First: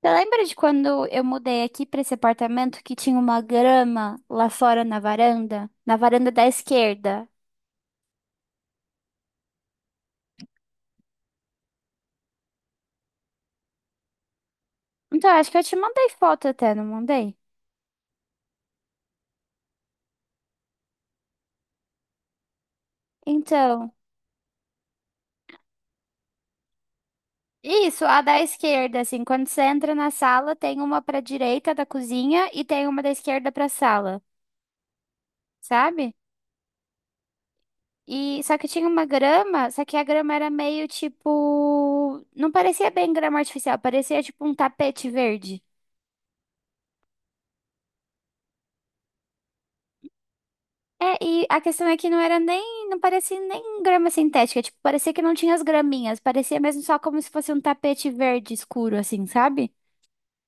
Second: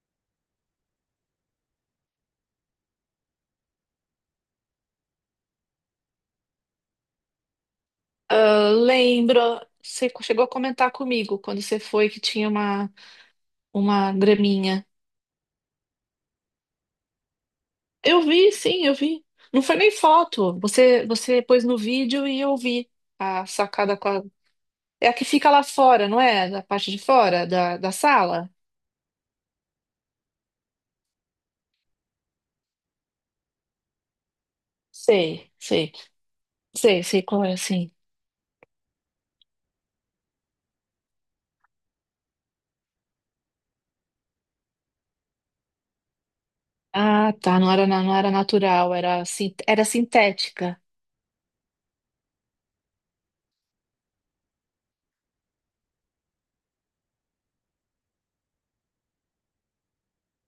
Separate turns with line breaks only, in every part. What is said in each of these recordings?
Você lembra de quando eu mudei aqui pra esse apartamento que tinha uma grama lá fora na varanda? Na varanda da esquerda.
Ah, lembro, você chegou a comentar comigo quando você foi que tinha uma graminha.
Então, acho que eu te mandei foto até, não mandei?
Eu vi, sim, eu vi. Não foi nem foto. Você pôs no vídeo e eu vi a
Então,
sacada com a... É a que fica lá fora, não é? Da parte de fora da
isso, a da
sala?
esquerda, assim, quando você entra na sala, tem uma pra direita da cozinha e tem uma da esquerda pra sala,
Sei, sei,
sabe?
sei, sei qual é, sim.
E só que tinha uma grama, só que a grama era meio tipo, não parecia bem grama artificial, parecia tipo um tapete verde.
Ah, tá. Não era, não era natural, era, era sintética.
É, e a questão é que não era nem, não parecia nem grama sintética, tipo, parecia que não tinha as graminhas, parecia mesmo só como se fosse um tapete verde escuro, assim, sabe?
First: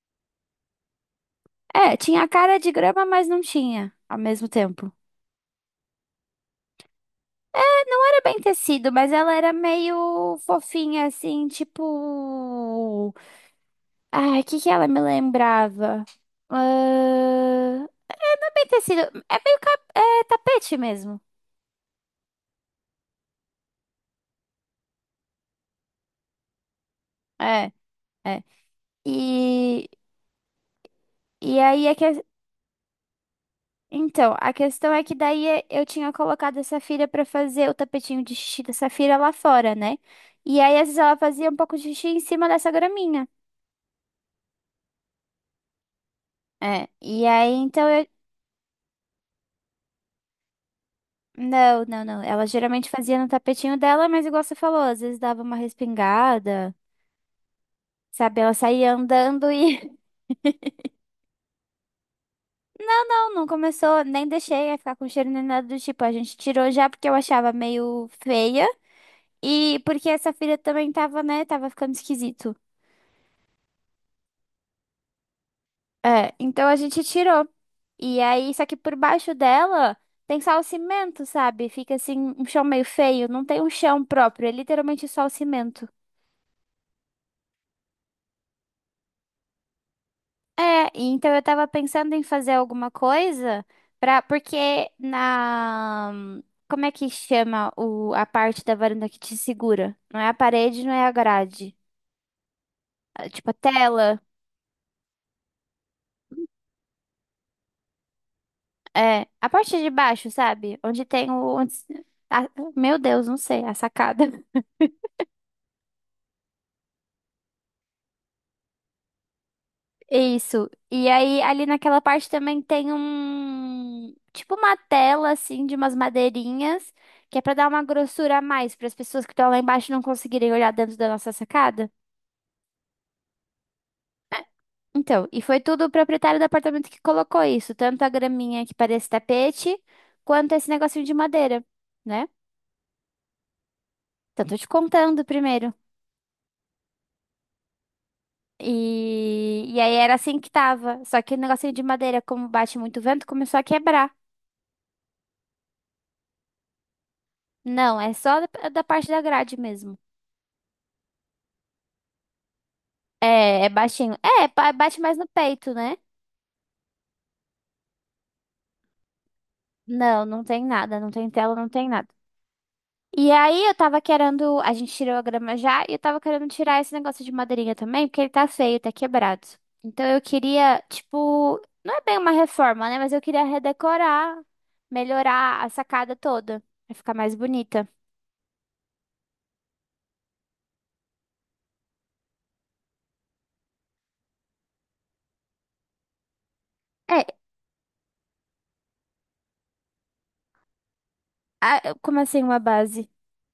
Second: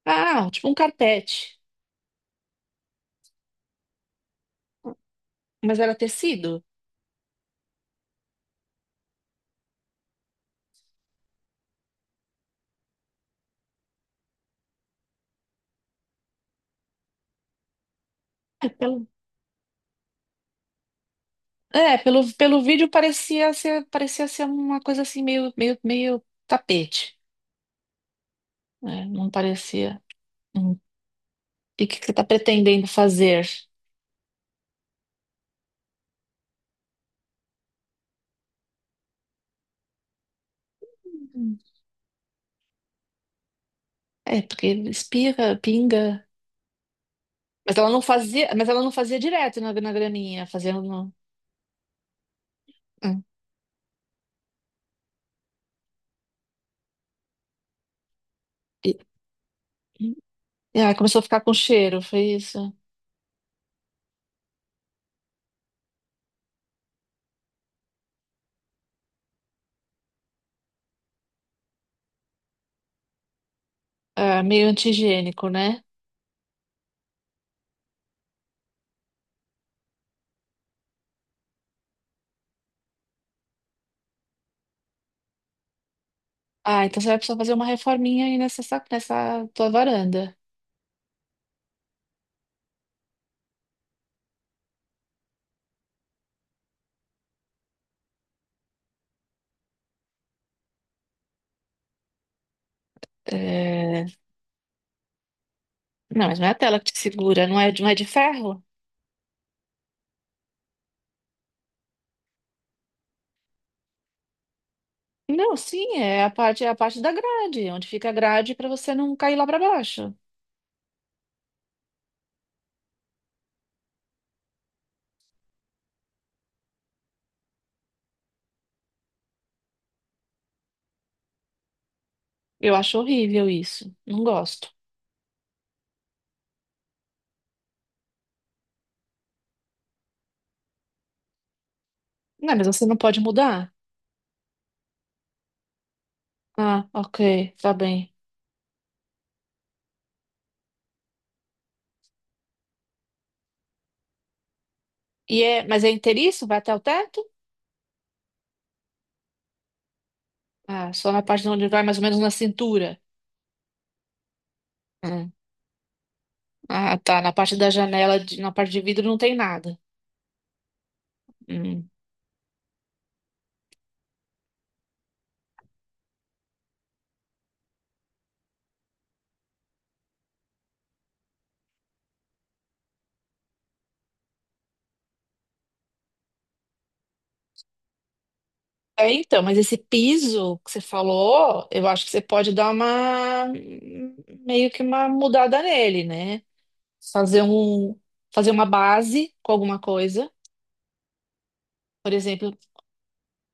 Ah, tipo um carpete.
É, tinha a cara de grama, mas não tinha, ao mesmo tempo.
Mas era tecido?
Era bem tecido, mas ela era meio fofinha, assim, tipo... Ai, o que que ela me lembrava? Ahn, Não é bem tecido, é meio é tapete mesmo.
É, pelo vídeo parecia ser uma coisa assim meio, meio, meio tapete,
É, é.
né? Não
E,
parecia. Hum.
e
E
aí
o
é
que
que
que você está pretendendo fazer?
então, a questão é que daí eu tinha colocado a Safira pra fazer o tapetinho de xixi da Safira lá fora, né? E aí, às vezes, ela fazia um
Hum.
pouco de xixi em cima dessa graminha.
É, porque espirra, pinga.
É, e aí,
Mas
então,
ela não
eu...
fazia, mas ela não fazia direto na graninha, fazendo no.
Não, não, não. Ela geralmente fazia
Hum.
no tapetinho dela, mas igual você falou, às vezes dava uma respingada, sabe? Ela
E,
saía andando e...
e aí começou a ficar com cheiro, foi isso?
Não, não começou, nem deixei a ficar com cheiro nem nada do tipo. A gente tirou já porque eu achava meio feia e porque essa Safira também tava, né? Tava ficando esquisito.
Ah, meio antigênico, né?
É, então a gente tirou. E aí, só que por baixo dela tem só o cimento, sabe? Fica assim, um chão meio feio. Não tem um chão próprio, é literalmente só o cimento.
Ah, então você vai precisar fazer uma reforminha aí nessa, nessa tua varanda.
É, e então eu tava pensando em fazer alguma coisa pra. Porque na. Como é que chama o... a parte da varanda que te segura? Não é a parede, não é a grade. É, tipo, a
É,
tela.
não, mas não é a tela que te segura, não é, não é de ferro?
É. A parte de baixo, sabe? Onde tem o. onde- a- Meu Deus, não sei, a sacada.
Não, sim, é a parte da grade, onde fica a grade para você não cair lá para baixo.
Isso. E aí, ali naquela parte também tem um. Tipo uma tela, assim, de umas madeirinhas, que é pra dar uma grossura a mais, para as pessoas que estão lá embaixo não conseguirem olhar dentro da nossa sacada.
Eu acho horrível isso. Não gosto.
Então, e foi tudo o proprietário do apartamento que colocou isso, tanto a graminha que parece tapete, quanto esse negocinho de madeira, né?
Não, mas você não pode mudar?
Então, tô te contando primeiro.
Ah, ok, tá bem.
E aí era assim que tava. Só que o negocinho de madeira, como bate muito vento, começou a quebrar.
E é, mas é inteiriço? Vai até o teto?
Não, é só da parte da grade mesmo.
Ah, só na parte onde vai mais ou menos na cintura.
É, é baixinho. É, bate mais no
Hum.
peito, né?
Ah, tá. Na parte da janela, na parte de vidro não tem nada.
Não, não tem nada, não tem tela, não tem
Hum.
nada. E aí eu tava querendo, a gente tirou a grama já, e eu tava querendo tirar esse negócio de madeirinha também, porque ele tá feio, tá quebrado. Então eu queria, tipo, não é bem uma reforma, né? Mas eu queria redecorar, melhorar a sacada toda, pra ficar mais bonita.
É, então, mas esse piso que você falou, eu acho que você pode dar uma meio que uma mudada nele, né?
É,
Fazer um, fazer uma base com alguma coisa, por
como assim
exemplo,
uma base?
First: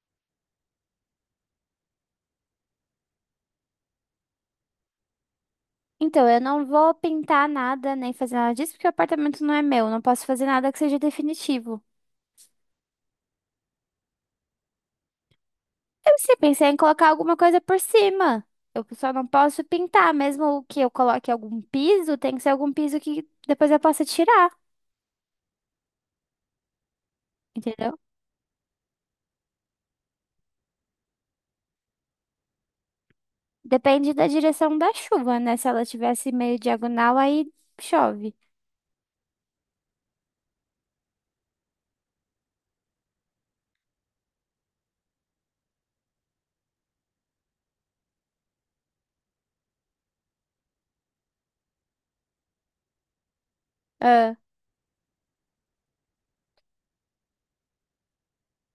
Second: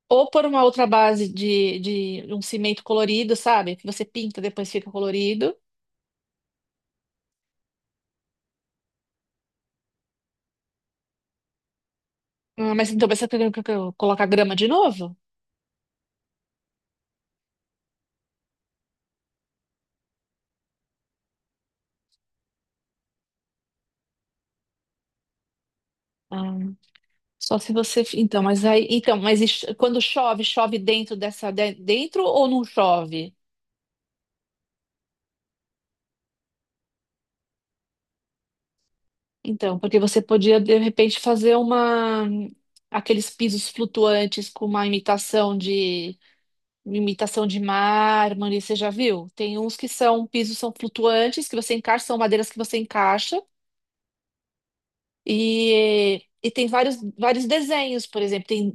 ou por uma outra base de um cimento colorido, sabe? Que você pinta, depois fica colorido.
Então, eu não vou pintar nada, nem fazer nada disso, porque o apartamento não é meu, não posso fazer nada que seja definitivo.
Ah, mas então mas você tem que colocar grama de novo?
Eu se pensei em colocar alguma coisa por cima. Eu só não posso pintar, mesmo que eu coloque algum piso, tem que ser algum piso que depois eu possa tirar,
Ah, só se
entendeu?
você, então, mas aí, então, mas e quando chove, chove dentro dessa, dentro ou não chove?
Depende da direção da chuva, né? Se ela tivesse meio diagonal, aí chove.
Então, porque você podia de repente fazer uma, aqueles pisos flutuantes com uma imitação, imitação de mármore, você já viu? Tem uns que são pisos são flutuantes, que você encaixa, são madeiras que você encaixa,
Ah,
e tem vários, vários desenhos, por exemplo, tem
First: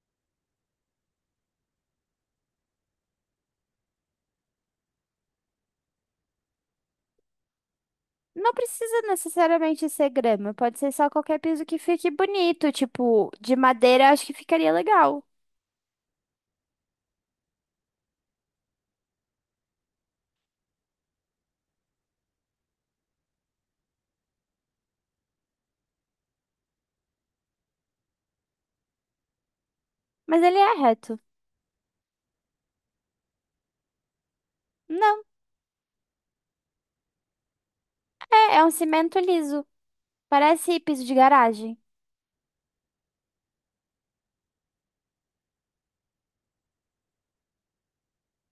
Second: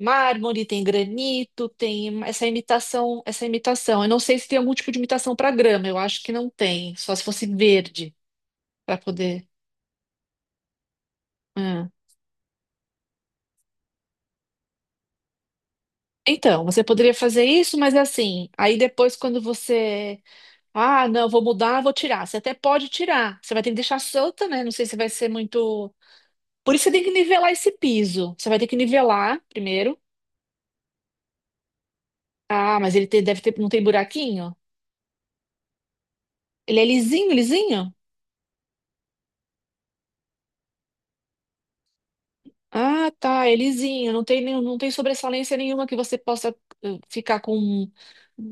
mármore, tem granito, tem essa imitação, essa imitação. Eu não sei se tem algum tipo de imitação para grama, eu acho que não tem, só se fosse verde
não
para
precisa
poder.
necessariamente ser grama, pode ser só qualquer piso que
Ah.
fique bonito, tipo, de madeira, acho que ficaria legal.
Então, você poderia fazer isso, mas assim, aí depois quando você... Ah, não, vou mudar, vou tirar. Você até pode tirar. Você vai ter que deixar solta, né? Não sei se vai ser muito. Por isso você tem que nivelar esse piso. Você vai ter que nivelar primeiro.
Mas ele é reto.
Ah, mas ele deve ter, não tem buraquinho?
Não,
Ele é lisinho, lisinho?
é, é um cimento liso. Parece piso de garagem.
Ah, tá, é lisinho. Não tem nenhum, não tem sobressalência nenhuma que você possa ficar com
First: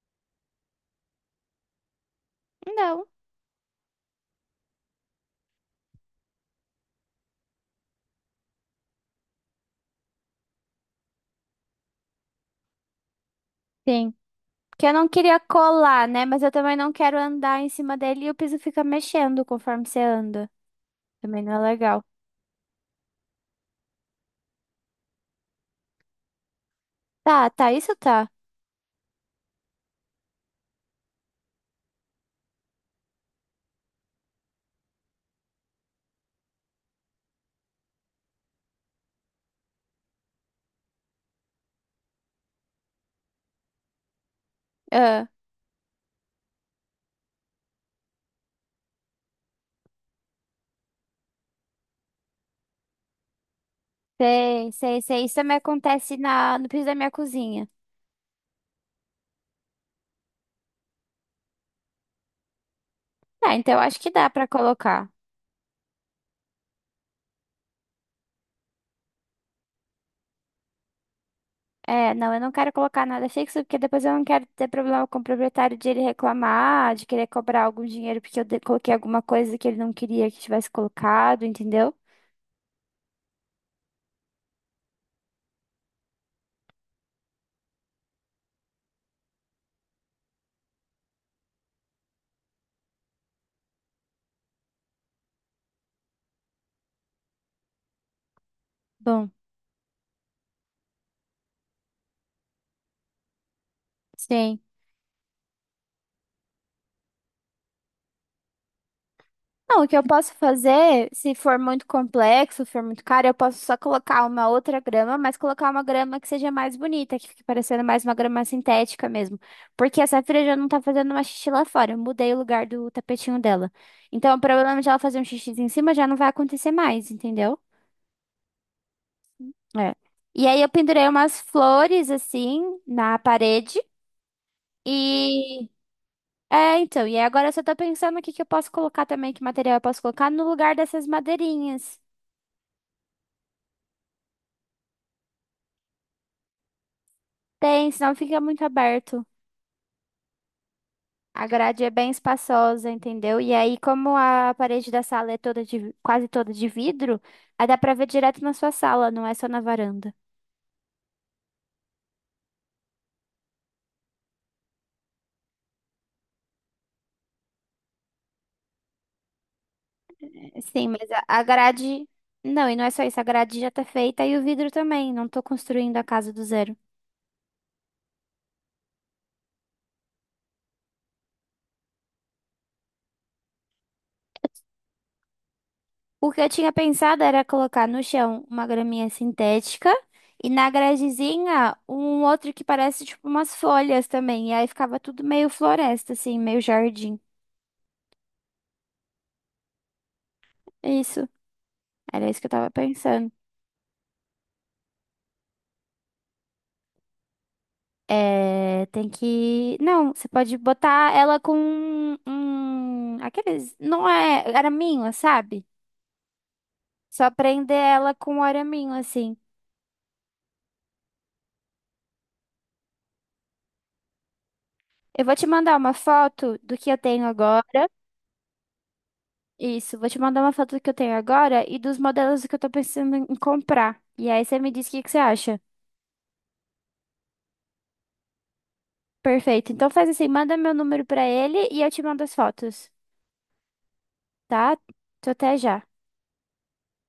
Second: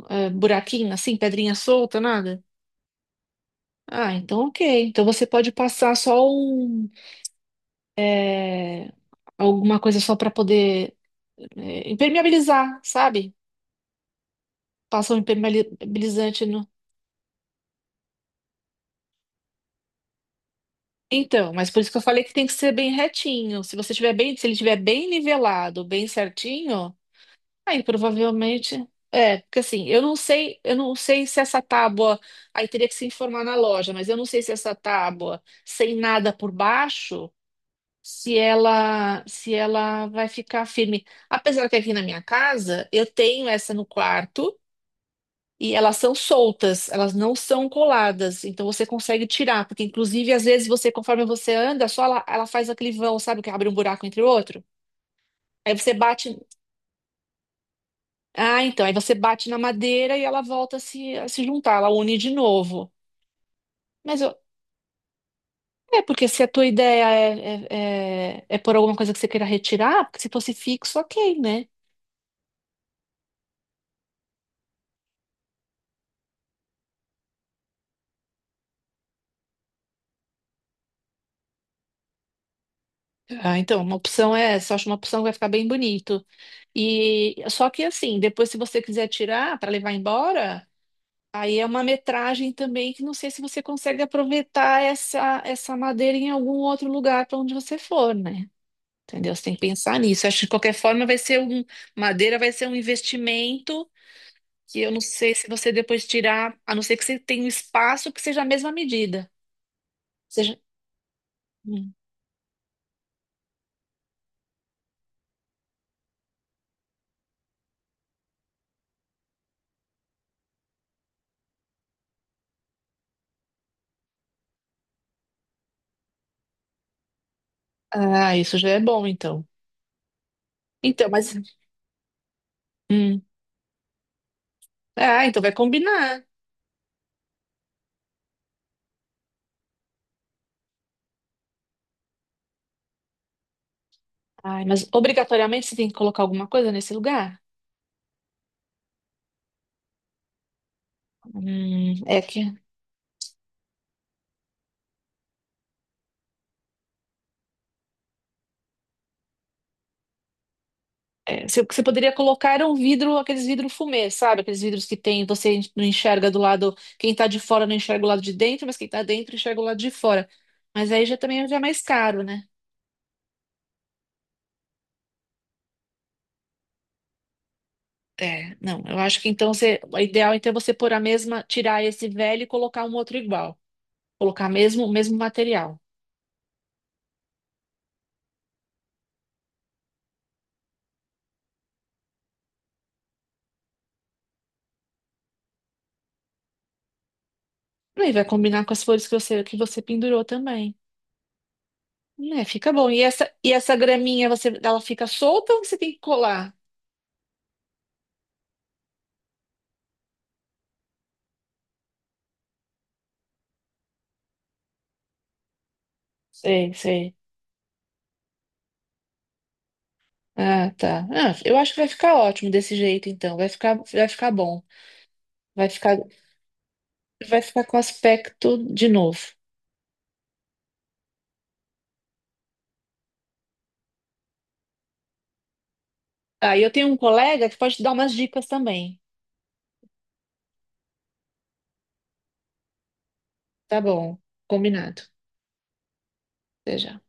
buraquinho assim, pedrinha solta, nada.
Não.
Ah, então ok. Então você pode passar só um, eh, alguma coisa só para poder impermeabilizar, sabe?
Sim. Que eu não
Passa um
queria colar, né? Mas
impermeabilizante
eu
no.
também não quero andar em cima dele e o piso fica mexendo conforme você anda. Também
Então,
não é
mas por isso que eu
legal.
falei que tem que ser bem retinho. Se você tiver bem, se ele tiver bem nivelado, bem certinho,
Tá, tá,
aí
isso tá.
provavelmente é, porque assim, eu não sei se essa tábua, aí teria que se informar na loja, mas eu não sei se essa tábua sem nada por baixo, se ela vai ficar firme. Apesar que aqui na minha casa, eu tenho essa no quarto.
Ah,
E elas são soltas, elas não são coladas, então você consegue tirar, porque inclusive às vezes você, conforme você anda, só ela, ela faz aquele vão, sabe, que abre um buraco entre o outro.
sei, sei, sei. Isso também
Aí você
acontece
bate,
na, no piso da minha cozinha.
ah, então, aí você bate na madeira e ela volta a se juntar, ela une de novo.
Ah, então eu acho que
Mas
dá
eu-
pra colocar.
é porque se a tua ideia é, é, é, é por alguma coisa que você queira retirar, porque se fosse fixo, ok, né?
É, não, eu não quero colocar nada fixo, porque depois eu não quero ter problema com o proprietário de ele reclamar, de querer cobrar algum dinheiro porque eu coloquei alguma coisa que ele não queria que tivesse colocado, entendeu?
Ah, então, uma opção é essa, eu acho uma opção que vai ficar bem bonito. E só que assim, depois se você quiser tirar para levar embora. Aí é uma metragem também que não sei se você consegue aproveitar essa madeira em algum outro lugar para onde você for, né?
Bom,
Entendeu? Você tem que pensar nisso. Acho que de qualquer forma vai ser um, madeira vai ser um investimento
sim.
que eu não sei se você depois tirar, a não ser que você tenha um espaço que seja a mesma medida.
Não, o que eu posso
Seja...
fazer, se for muito
Hum.
complexo, for muito caro, eu posso só colocar uma outra grama, mas colocar uma grama que seja mais bonita, que fique parecendo mais uma grama sintética mesmo. Porque a Safira já não tá fazendo uma xixi lá fora. Eu mudei o lugar do tapetinho dela. Então, o problema de ela fazer um xixi em cima já não vai acontecer mais, entendeu?
Ah, isso já é bom, então.
É. E aí eu pendurei
Então, mas.
umas flores assim na
Hum.
parede
Ah, então vai
e
combinar.
é, então, e agora eu só tô pensando o que que eu posso colocar também, que material eu posso colocar no lugar dessas madeirinhas.
Ai, mas obrigatoriamente você tem que colocar alguma coisa nesse lugar?
Tem, senão fica muito aberto. A grade é bem
É que...
espaçosa, entendeu? E aí, como a parede da sala é toda de, quase toda de vidro, aí dá pra ver direto na sua sala, não é só na varanda.
É, você poderia colocar era um vidro, aqueles vidros fumê, sabe? Aqueles vidros que tem, você não enxerga do lado, quem tá de fora não enxerga o lado de dentro, mas quem tá dentro enxerga o lado de fora.
Sim,
Mas aí
mas
já
a
também já é mais
grade.
caro, né?
Não, e não é só isso, a grade já tá feita e o vidro também. Não tô construindo a casa do zero.
É, não, eu acho que então você, o ideal então é você pôr a mesma, tirar esse velho e colocar um outro igual. Colocar mesmo o mesmo material.
O que eu tinha pensado era colocar no chão uma graminha sintética e na gradezinha um outro que parece tipo umas folhas também. E aí ficava tudo meio floresta, assim, meio jardim.
Aí vai combinar com as flores que você pendurou também.
É isso. Era isso
É,
que eu tava
fica bom. E essa
pensando.
e essa graminha você ela fica solta ou você tem que colar?
É, tem que. Não, você pode botar ela com um. Aqueles. Não é araminho, sabe?
Sei, sei.
Só prender ela com um araminho, assim.
Ah, tá. Ah, eu acho que vai ficar ótimo desse jeito, então. Vai ficar bom.
Eu vou te
Vai
mandar uma
ficar,
foto do que eu tenho
vai ficar com
agora.
aspecto de novo.
Isso, vou te mandar uma foto do que eu tenho agora e dos modelos que eu tô pensando em comprar. E aí você me diz o que que você acha.
Ah, e eu tenho um colega que pode te dar umas dicas também.
Perfeito. Então faz assim, manda meu número pra ele e eu te mando as fotos,
Tá bom,
tá?
combinado.
Tô até já.
Até já.